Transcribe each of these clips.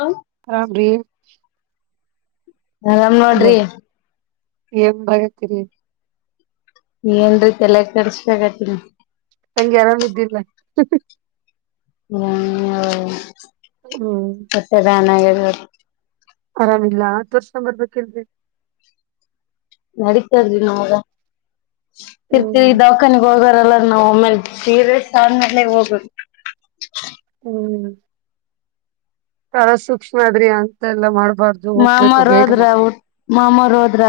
ಹಾ ಅರಾಮ ರೀ ಆರಾಮ ನೋಡ್ರಿ ಏನ್ ಬರೆದ್ರಿ ಏನ್ ತಲೆ ಕೆಡಿಸ್ಕೊತಿಲ್ಲ ತಂಗೆ ಆರಾಮ ಇದ್ದಿ ಇಲ್ಲೇ ಹ್ಮ್ [unintelligible] ಆರಾಮಿಲ್ಲಾ ತೊರ್ಸಿಕೊಂಡ ಬರ್ಬೇಕಿಲ್ರಿ. ನಡಿತದ್ರಿ ನಮಗಾ ಹ್ಮ್ ಇರ್ತಿವಿ ದವಾಖಾನಿಗ್ ಹೋಗಾರಲ್ಲ ನಾವ್ ಒಮ್ಮೇ ಸೀರಿಯಸ್ ಆದ್ಮೇಲೆ ಹೋಗುದು. ಹ್ಮ್ ಬಾಳ ಸೂಕ್ಷ್ಮ ಆದ್ರಿ ಅಂತೆ ಎಲ್ಲ ಮಾಡಕೊ ಮಾಮಾರ ಹೋದ್ರಊ ಮಾಮಾರ ಹೋದ್ರ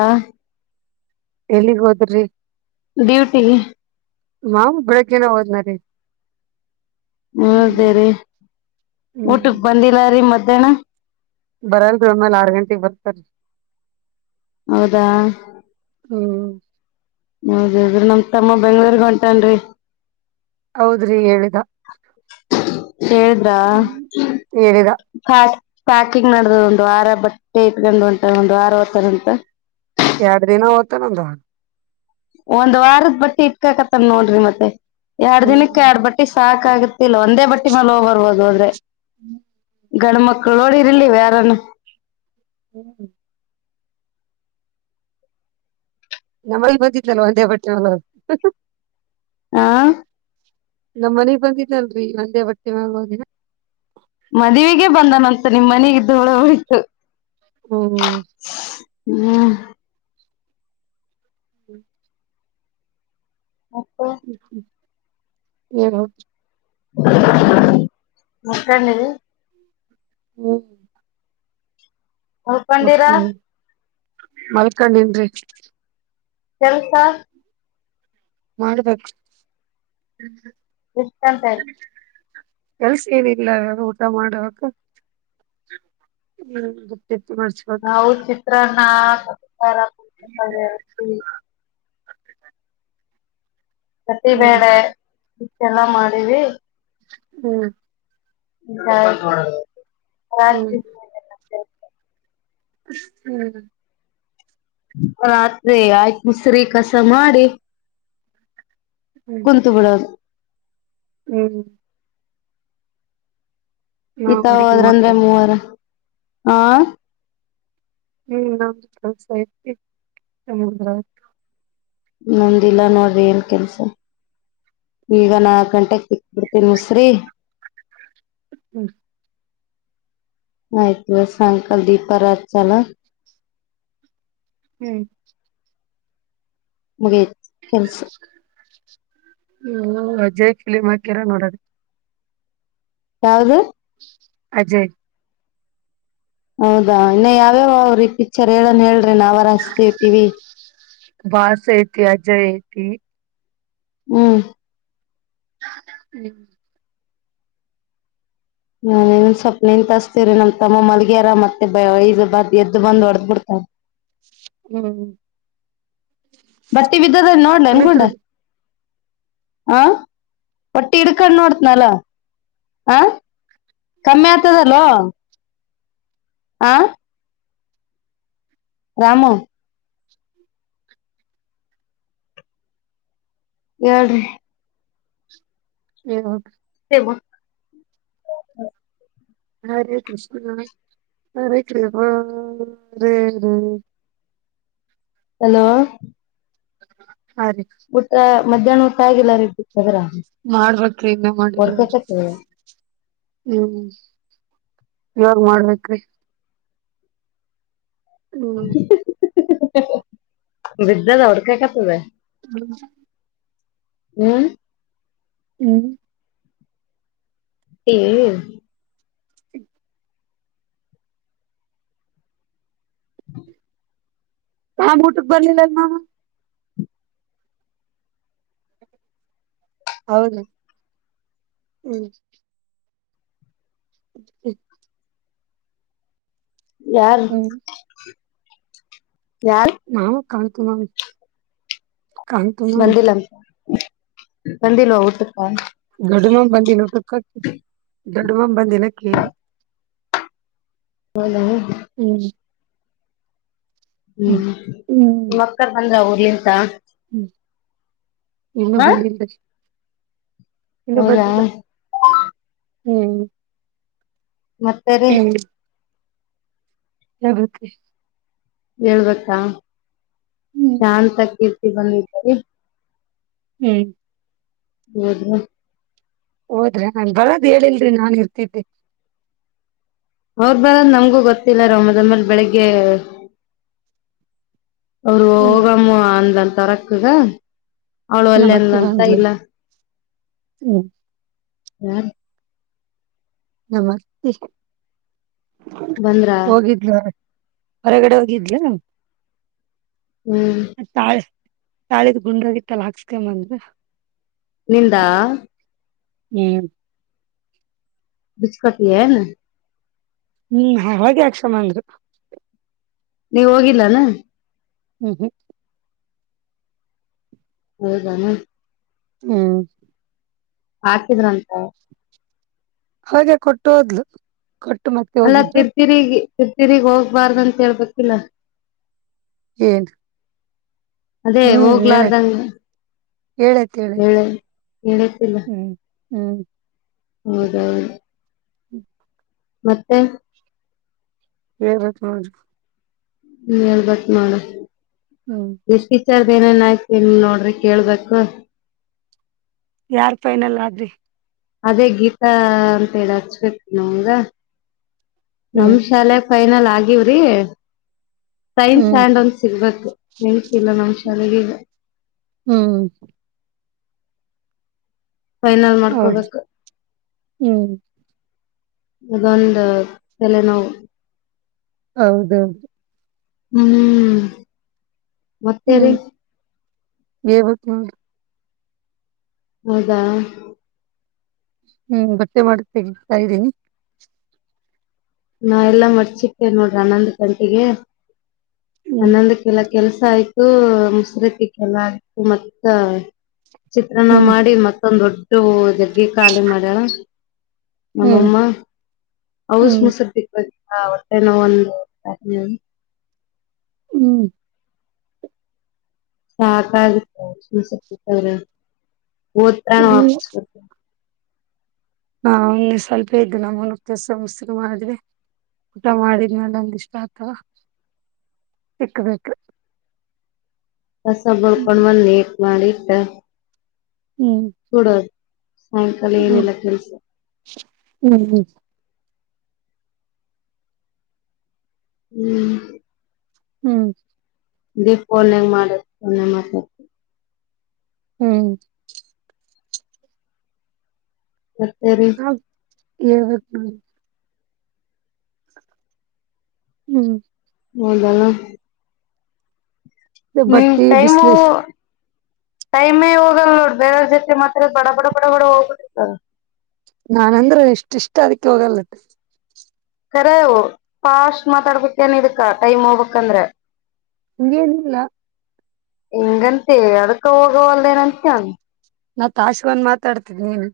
ಎಲ್ಲಿಗ್ ಹೋದ್ರಿ? ಡ್ಯೂಟಿಗೆ ಮಾವು ಬೆಳಿಗ್ಗೆನೆ ಹೋದ್ರ ಹೌದುರಿ [unintelligible] ಹ್ಮ್ ಊಟಕ್ ಬಂದಿಲ್ಲ ರೀ ಮಧ್ಯಾಹ್ನ. ಬರಲ್ರಿ ಆಮೇಲೆ ಆರ್ ಗಂಟೆಗೆ ಬರತಾರಿ. ಹೌದಾ ಹ್ಮ್ ಹೌದ ಹೌದರಿ ನಮ್ ತಮ್ಮ ಬೆಂಗಳೂರಿಗ ಹೊಂಟಾನರಿ. ಹೌದ್ರಿ ಹೇಳಿದ ಹೇಳದಾ ಹ್ಮ್ ಹೇಳಿದ ಪ್ಯಾಕ ಪ್ಯಾಕಿಂಗ್ ನಡದದ ಒಂದ ವಾರಾ ಬ ಟ್ರಿಪ್ ಹೊಂಟಾರ ಒಂದು ವಾರ ಹೋಗ್ತಾರಂತ [inaudible] ಒಂದ್ ವಾರದ ಬಟ್ಟಿ ಇಟ್ಕಕತ್ತನ್ ನೋಡ್ರಿ ಮತ್ತೆ ಹ್ಮ್ ಗೊತ್ತಿಲ್ಲ ಒಂದೇ ಬಟ್ಟಿ ಮ್ಯಾಲ ಹೋಗೊವರ ಹೋದ ಹೋದ್ರೆ. [inaudible] ಗಂಡ ಮಕ್ಳ ನೋಡಿರ ಇಲ್ಲ ನೀವ ಯಾರಾನ ಹ್ಮ್ [unintelligible] ನಮ್ಮಲ್ಲ ಬಂದಿದ್ದಲ್ಲ ಒಂದೇ ಬಟ್ಟೆ ಹೊಲದ ಹಾಂ ನಮ್ಮ ಮನಿಗ್ ಬಂದಿದ್ದಲ್ಲರಿ ಒಂದೇ ಬಟ್ಟಿ ಮ್ಯಾಗ ಹೊಗಿನ ಮದುವಿಗ ಬಂದಾನಂತ ನಿಮ್ಮ ಮನೆಗಿ ದುಳ ಉಯ್ತ ಹ್ಮಂ ಹ್ಮ್ [inaudible] ಮತ್ತೆ [unintelligible] ಮಕ್ಕನಲ್ [unintelligible] ಹ್ಮ್ ಮಲ್ಲಕೊಂಡಿರಾ ಮಲ್ಕಂಡಿನ್ರಿ ಕೆಲಸಾ ಮಾಡ್ಬೇಕ ಇಷ್ಟಂತಾರಿ ಕೆಲ್ಸ ಎನ ಇಲ್ಲ ಅದ ಊಟಾ ಮಾಡಬೇಕು ಬಟ್ಟಿ ಮಡಚಬೇಕ ನಾಾರಷ [unintelligible] ಹ್ಮ್ ಕತ್ತಿಬೇಳೆ [unintelligible] ಇಷ್ಟೆಲ್ಲ ಮಾಡಿವಿ ಹ್ಮ್ ಹಮ್ ಹ್ಮ್ ಆತ್ರಿ ನೋಡ್ರಿ ಎಲ್ಲ. ಹ್ಮ್ ರಾತ್ರಿ ಆಯ್ತು ಮುಸ್ರಿ ಕಸ ಮಾಡಿ ಹ್ಮ್ ಕುಂತ್ ಬಿಡ ಹ್ಮ್ ನಾವ್ ಈತದ್ರಂದ್ರ ಅಡಿಗೆ ಅದರಂತೆ ಮಾಡ್ಬೇಕು ಮೂವರ ಹಾ ನಿ್ಮನ ಸಾಹಿತ್ಯಕ್ಕೆ ತಗೊಂದ್ರಾ. ನೊಂದಿಲ್ಲ ನಾವೇನ ಕೆಲಸ. ಈಗ ನಾಕು ಗಂಟೆಕ ಬಿಸ್ಕೆಟ್ ತಿನಸ್ರಿ. ಹ್ಮ್ ಆಯ್ತು ಬ ಸಾಯಂಕಾಲ ದೀಪಾರ ಹಚ್ಚೋಣ ಹ್ಮ್. ಮುಗಿತ ಕೆಲ್ಸ ಹ್ಮ ಅಜಯ್ ಫಿಲಂ ಹಾಕ್ಯಾರ ನೋಡ. ಯಾವುದು ಅಜಯ್ ಹೌದಾ ಇನ್ನು ಯಾವ್ಯಾವ ಅವ್ರ ಪಿಕ್ಚರ್ ಹೇಳರ ಹೇಳ್ರಿ ನಾವರ ಅಸ್ತಿವಿ ಟಿವಿ. ಬಾಸ್ ಐತಿ ಅಜ್ಜಯ್ ಐತಿ. ಹ್ಮ್ ಹ್ಮ್ ನ ಸ್ವಪ್ ನಿಂತಹಸ್ತೇವರಿ ನಮ್ ತಮ್ಮ ಮಲ್ಗ್ಯಾರ ಮತ್ತೆದು ಬದ್ ಎದ್ದು ಬಂದ್ ಹೊಡದ್ ಬಿಡ್ತಾರ. [unintelligible] [inaudible] ಹ್ಮ್ ಬಟ್ಟಿ ಬಿದ್ದದ ನೋಡ್ಲ ಏನ್ ಪುನೀತ್ ಗುಂಡ. ಹ ಬಟ್ಟಿ ಹಿಡ್ಕೊಂಡ ನೋಡ್ತನಲ ಹ ಕಮ್ಮಿ ಆಗ್ತದಲೋ. ಆ ರಾಮು. ಹೇಳ್ರಿ ಏನ್. [unintelligible] [inaudible] ಹರೆೇ ಕೃಷ್ಣ ಹರೆೇ ರಾಮ ಹರೇ ಹರೇ ಹಲೋ. ಹಾದಿ ಮಧ್ಯಾಹ್ನ ಊಟ ಆಗಿಲ್ಲ ನಿಮ್ದು. ಮಾಡ್ಬೇಕ ಇನ್ನೆ ಮಾಡಿಲ್ ನೋಡ್ರಿ. ಹೊಡ್ಕಕತ್ತದ [unintelligible] ಹ್ಮ್ ಇವಾಗ ಮಾಡ್ಬೇಕ್ರೀ. ಹೂ. ಬಿದ್ದದ ಹೊಡ್ಕಕತದ [unintelligible] ಹ. [unintelligible] ಹ್ಮ್ ಹ್ಮ್ ಹೂ ಹ್ಮ. ಹ್ಯಾಂಗ್ ಊಟ ಬರಲಿಲ್ಲ ಅಣ್ಣ ಅವ [unintelligible] ಹೌದು ಹ್ಮ್. [unintelligible] [inaudible] ಯಾರು. ಹ್ಮ್ ಯಾರು ಕಾಣಂತು ನ ಕಾಣಂತು ನ [unintelligible] ಬಂದಿಲ್ವ ಊಟಕ್ಕ. ಗಡಮ ಬಂದಿನ ಟಕ್ಕ ಗಡ ಮ್ ಬಂದಿಲಾ ಕೇಳಿ ಹೌದಾ. ಹ್ಮ್ ಹ್ಮ್ ನಿಮ್ಮ ಅಕ್ಕವ್ರುಬಂದ್ರ ಊರ್ಲಿಂತ ಹ್ಮ್ ಇನ್ನು ಹ ಬಂದಿಲ್ಲ ಇನ್ನು ಹೌದಾ. ಹ್ಮ್. ಮತ್ತೆ ರೀ. ಹಾಗಗತ್ತೆ [inaudible] ಹೇಳ್ಬೇಕಾ ಹ್ಮ್ ಶಾಂತ ಕೀರ್ತಿ ಬಂದಿದರಿ [inaudible] ಹ್ಮ್ ಹೌದ [inaudible] ಹೋದ್ರಿ ನನ್ ಬರದ ಹೇಳಿಲ್ರರಿ ನಾನ್ ಇರ್ತಿದ್ದೆ ಅವ್ರ ಬರದು ನಮಗೂ ಗೊತ್ತಿಲ್ಲ ರಮ್ಮದಮೇಲ್ ಬೆಳಿಗ್ಗೆ ಅವರು ಹ್ಮ್ ಹೋಗಾಮ ಅಂತ ತರಕಗ ಅವಳು ನಮ್ಮ್ ಅಲ್ಲೆನ ಅತ್ತಿ ಅಂತ ಬಂದ್ಲು ಇಲ್ಲ ಹ್ಮ್ ನಮಸ್ತೆ ಬಂದ್ರ ಹೊರಗಡೆ ಹೋಗಿದ್ಲ ಹ್ಮ್ ತಾಳೆ ತಾಳಿದ ಗುಂಡೋಗಿತ್ತಲ್ಲ ಹಾಕ್ಸ್ಕಂಬಂದ ನಿಂದ ಹ್ಮ್ ಬಿಚ್ಕಟ್ಟಿ ಹ್ಮ್ ಹಾಗೆ ಯಕ್ಷಷಮ ಅಂದರು ನೀವ ಹೋಗಿಲ್ಲಾನ ಹ್ಮ್ ಹ್ಮ್ ಹೌದಾನ ಹ್ಮ್ ಹಾಕಿದ್ರಂತ ಹಾಗೆ ಕೊಟ್ಟು ಹೋದ್ಲು ಕೊಟ್ಟು ಮತ್ತೆ ಅಲ್ಲಾ ಹೋಗಿದ್ರು ತಿರ್ತಿರಿಗಿ ತಿರ್ತಿರಿಗ್ ಹೋಗ್ಬಾರ್ದ ಅಂತ ಹೇಳ್ಬೇಕಿಲ್ಲ ಹಏನ್ [inaudible] ಅದೇ ಹ್ಮ್ ಹೇಳತ ಹೋಗ್ಲಾರ್ದಂಗ ಹೇಳತ ಹೇಳ ಹೇಳತಿ ಹ್ಮ್ ಹ್ಮ್ ಮದ ಹ್ಮ್ [unintelligible] ಮತ್ತೆ ಹ ನೋಡ ಹೇಳ್ಬಕ ನೋಡ ಹ್ಮ್ ವಿಚರ್ದ ಏನೇನ್ ಆಯ್ತ ನೋಡ್ರಿ ಕೇಳ್ಬೇಕು ಯಾರ್ ಪೈನಲ್ಲ ಆದ್ರಿ ಅದೇ ಗೀತಾ ಅಂತೇಳಿ ಹಚ್ಬೇಕು ನಗ ನಮ್ ಹ್ಮ್ ಶಾಲೆ ಫೈನಲ್ ಆಗವ್ರಿ ಸೈನ್ಸ್ ಹ್ಮ್ ಆ್ಯಂಡ್ ಒಂದ ಸಿಗ್ಬೇಕು ನಿ ಇಲ್ಲ ನಾ ಶಾಲಗಗ ಹ್ಮ್ ಫೈನಲ್ ಹೌದ್ರಿ ಮಾಡ್ಕೋಬೇಕು ಹ್ಮ್ ಅದೊಂದು ತೆಲೆ ನೋವು ಹೌದೌದು ಹ್ಮ್ ಮತ್ತೇರಿ ಯ ಬತ [inaudible] ಹೌದಾ ಹ್ಮ್ ಬಟ್ಟೆ ಮಾಡ ತೆಗತಾ ಇದ್ದೀನಿ ನಾ ಎಲ್ಲಾ ಮರ್ಚಿಟ್ಟೇನೆ ನೋಡ್ರಿ ಆನ್ನಂದ ಗಂಟೆಗೆ ಹ್ಮ್ ಹನ್ನಂದಕ್ಕೆಲ್ಲ ಕೆಲ್ಸ ಆಯ್ತು ಮುಸ್ರತಿಕ್ಕೆಲ್ಲ ಆಯ್ತು ಮತ್ತ ಚಿತ್ರಣ ಹ್ಮ್ ಮಾಡಿ ಮತ್ತ ದಗ್ಗಿ ಖಾಲಿ ಮಾಡ್ಯಣ ಹ್ಮ್ ನಮ್ಮಮ್ಮ ಹಔಸ್ ಹ್ಮ್ ಮಸ ಹೊಟ್ಟೆನ ಒಂದು ಹ್ಮ್ ಸಾಕಾರ್ರ ಒತ್ತಾ [unintelligible] ಹಾ ಸ್ವಲ್ಪ ಇದ್ದ ನಮ್ಮನ ಕೆಸ ಮುಸ್ರು ಮಾಡಿದ್ರವಿ ಊಟ ಮಾಡಿದ್ನೇಲ ಒಂದ್ ಇಷ್ಟೊಂತು ಇಕ್ಬೇಕು. ಕಸ ಬಳ್ಕೊಂಡ್ ಬಂದ್ ನೀಟ್ ಮಾಡಿಟ್ಟ. ಕೊಡದು ಸಾಯಂಕಾಲ ಹ್ಮ್ ಏನಿಲ್ಲ ಕೆಲ್ಸ - ಹ್ಮ್ ಹ್ಮ್ ಹ್ಮ್ ಹ್ಮ್ ದೀಪ [unintelligible] ಮಾಡದ್ [unintelligible] ಮಾತಾ ಹ್ಮ್ ಮತ್ತೆ ರಿ ಹೇಳ್ಬೇಕು - ಹ್ಮ್ ಹೌದ ನೀಮ್ ಬಟ್ಟಿ ಟೈಮು ಬಿಸ್ಲಿ ಟೈಮೇ ಹೋಗಲ್ಲ ನೋಡ್ ಬೇರೆ ಅವ್ರು ಜೊತೆ ಮಾತ್ರ ಬಡ ಬಡ ಬಡ ಬಡ ಹೋಗ್ಬಿಟ್ಟಿರ್ತಾ- - ನಾನ್ಂದ್ರೆ ಎಷ್ಟ ಇಷ್ಟ ಅದಕ್ಕೆ ಹೋಗಲ್ಲ - - ಕರೆವು ಫಾಸ್ಟ್ ಮಾತಾಡ್ಬೇಕೇನ್ ಇದಕ್ಕ ಟೈಮ್ ಹೋಗ್ಬೇಕಕ್ಂದ್ರ, ಹಂಗೆನಿಲ್ಲಾ ಹಿಂಗಂತೆ ಅದಕ್ಕ ಹೋಗವಲ್ದೆ [unintelligible] ನಾವ್ ತಾಸ್ಗೊಂದ್ ಮಾತಾಡ್ತಾತ್ದಿವಿ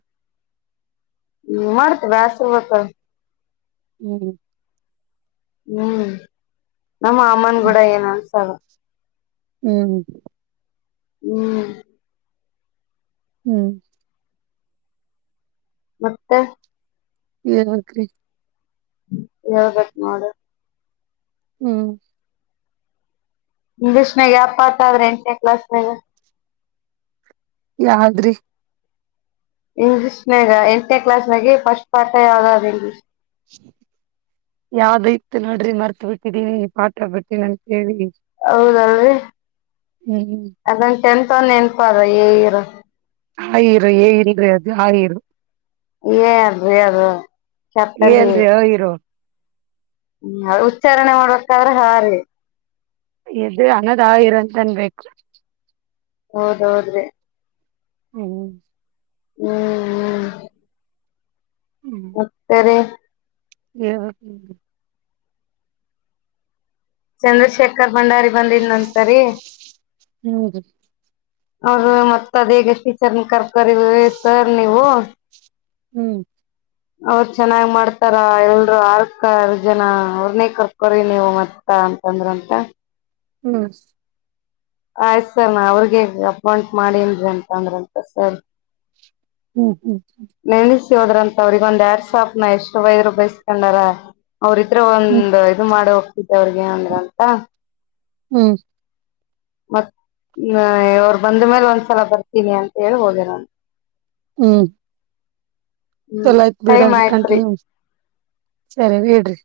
ಮಾಡ್ತ್ [unintelligible] ಹ್ಮ್ ಹ್ಮ್ ನಮ್ಮ ಅಮ್ಮನ್ ಅದ ಕೂಡ ಏನ್ ಅನ್ಸಲ್ - ಹ್ಮ್ ಹ್ಮ್ ಹ್ಮ್ ಮತ್ತೆ ಹೇಳ್ಬೇಕ್ ರಿ ಹೇಳ್ಬೇಕ್ ಮಾಡ ಹ್ಮ್ ಇಂಗ್ಲೀಷ್ನಾಗ [unintelligible] ಆತ ಆದ್ರೆ ಎಂಟನೇ ಕ್ಲಾಸ್ನಾಗ ಯಾದ್ರಿ ಇಂಗ್ಲೀಷ್ನಾಗ ಎಂಟನೇ ಕ್ಲಾಸ್ ನಾಗ ಫಸ್ಟ್ ಪಾಠ ಯಾವ್ದಾದ್ ಇಂಗ್ಲೀಷ್ - - ಯಾವ್ದ ಇತ್ ನೋಡ್ರಿ ಮರ್ತ್ ಬಿಟ್ಟಿದೀನಿ ಪಾಠ ಬಿಟ್ಟೀನಿ ಅಂತ ಹೇಳಿ. ಹೌದ [unintelligible] ಹ್ಮ್ ಎಂತ ನೆನ್ಪಾರ ಏ [unintelligible] ಏ ಸತಲ್ಲಿ ಅಲ್ರಿ ಅ ಇರು ಹ್ಮ ಉಚ್ಚಾರಣೆ ಮಾಡ್ಬೇಕಾದ್ರೆ ಹಾರಿ. [unintelligible] ಅನ್ನದ ಇರನ್ತನ್ಬೇಕು ಹೌದೌದ್ರಿ ಹ್ಮ ಹ್ಮ್ ಮತ್ತೆರಿ ಹ್ಮ ಚಂದ್ರಶೇಖರ್ ಭಂಡಾರಿ ಬಂದಿದ್ನಂತರಿ ಹ್ಮ್ ಅವ್ರ ಮತ್ತ ಅದೇಗ ಎಷ್ಟಟೀಚರ್ ಕರ್ಕರಿ ಸರ್ ನೀವು ಹ್ಮ್ ಅವರು ಚೆನ್ನಾಗ್ ಮಾಡ್ತಾರ ಎಲ್ರು ಆರ್ಕರ್ ಜನ ಅವ್ರನೆೇ ಕರ್ಕೋ್ರಿ ನೀವು ಮತ್ತ ಹ ಅಂತಂದ್ರಂತ ಹ್ಮ ಆಯ್ತತ್ ಸರ್ ನಾ ಅವ್ರಿಗೆ ಅಪಾಯಂಟ್ ಮಾಡೇನ್ಿ ಅಂತಂದ್ರಂತ ಸರ್ ಹ್ಮ್ ಹ್ಮ್ ಹ ನೆನೆಸಿ ಹೋದ್ರಂತ ಅವ್ರಗ ಒಂದ್ ಯಾರ್ ಶಾಪ್ ನ ಎಷ್ಟು ವೈದರು ಬೈಸ್ಕೊಂಡಾರ ಅವ್ರದ್ರ ಹ್ಮ್ ಒಂದ ಇದು ಮಾಡ ಹೋಗ್ತಿದ್ದ ಅವ್ರಿಗೆ ಅಂದ್ರ ಅಂತ ಹ್ಮ್ ಮತ್ತ ಅವರು ಬಂದ ಮೇಲೆ ಒಂದ್ಸಲ ಬರ್ತೀನಿ ಅಂತ ಹೇಳಿ ಹದೆ ನಾನು ಹ್ಮ್ ಹ್ಮ್ ಚಲ ಆಯ್ತು ಟೈಮ್ ಬೇಡ್ರಿ ಆಯ್ತ್ರಿ ಕಂಟಿನ್ಯೂ ಸರಿ ಬಿಡ್ರಿ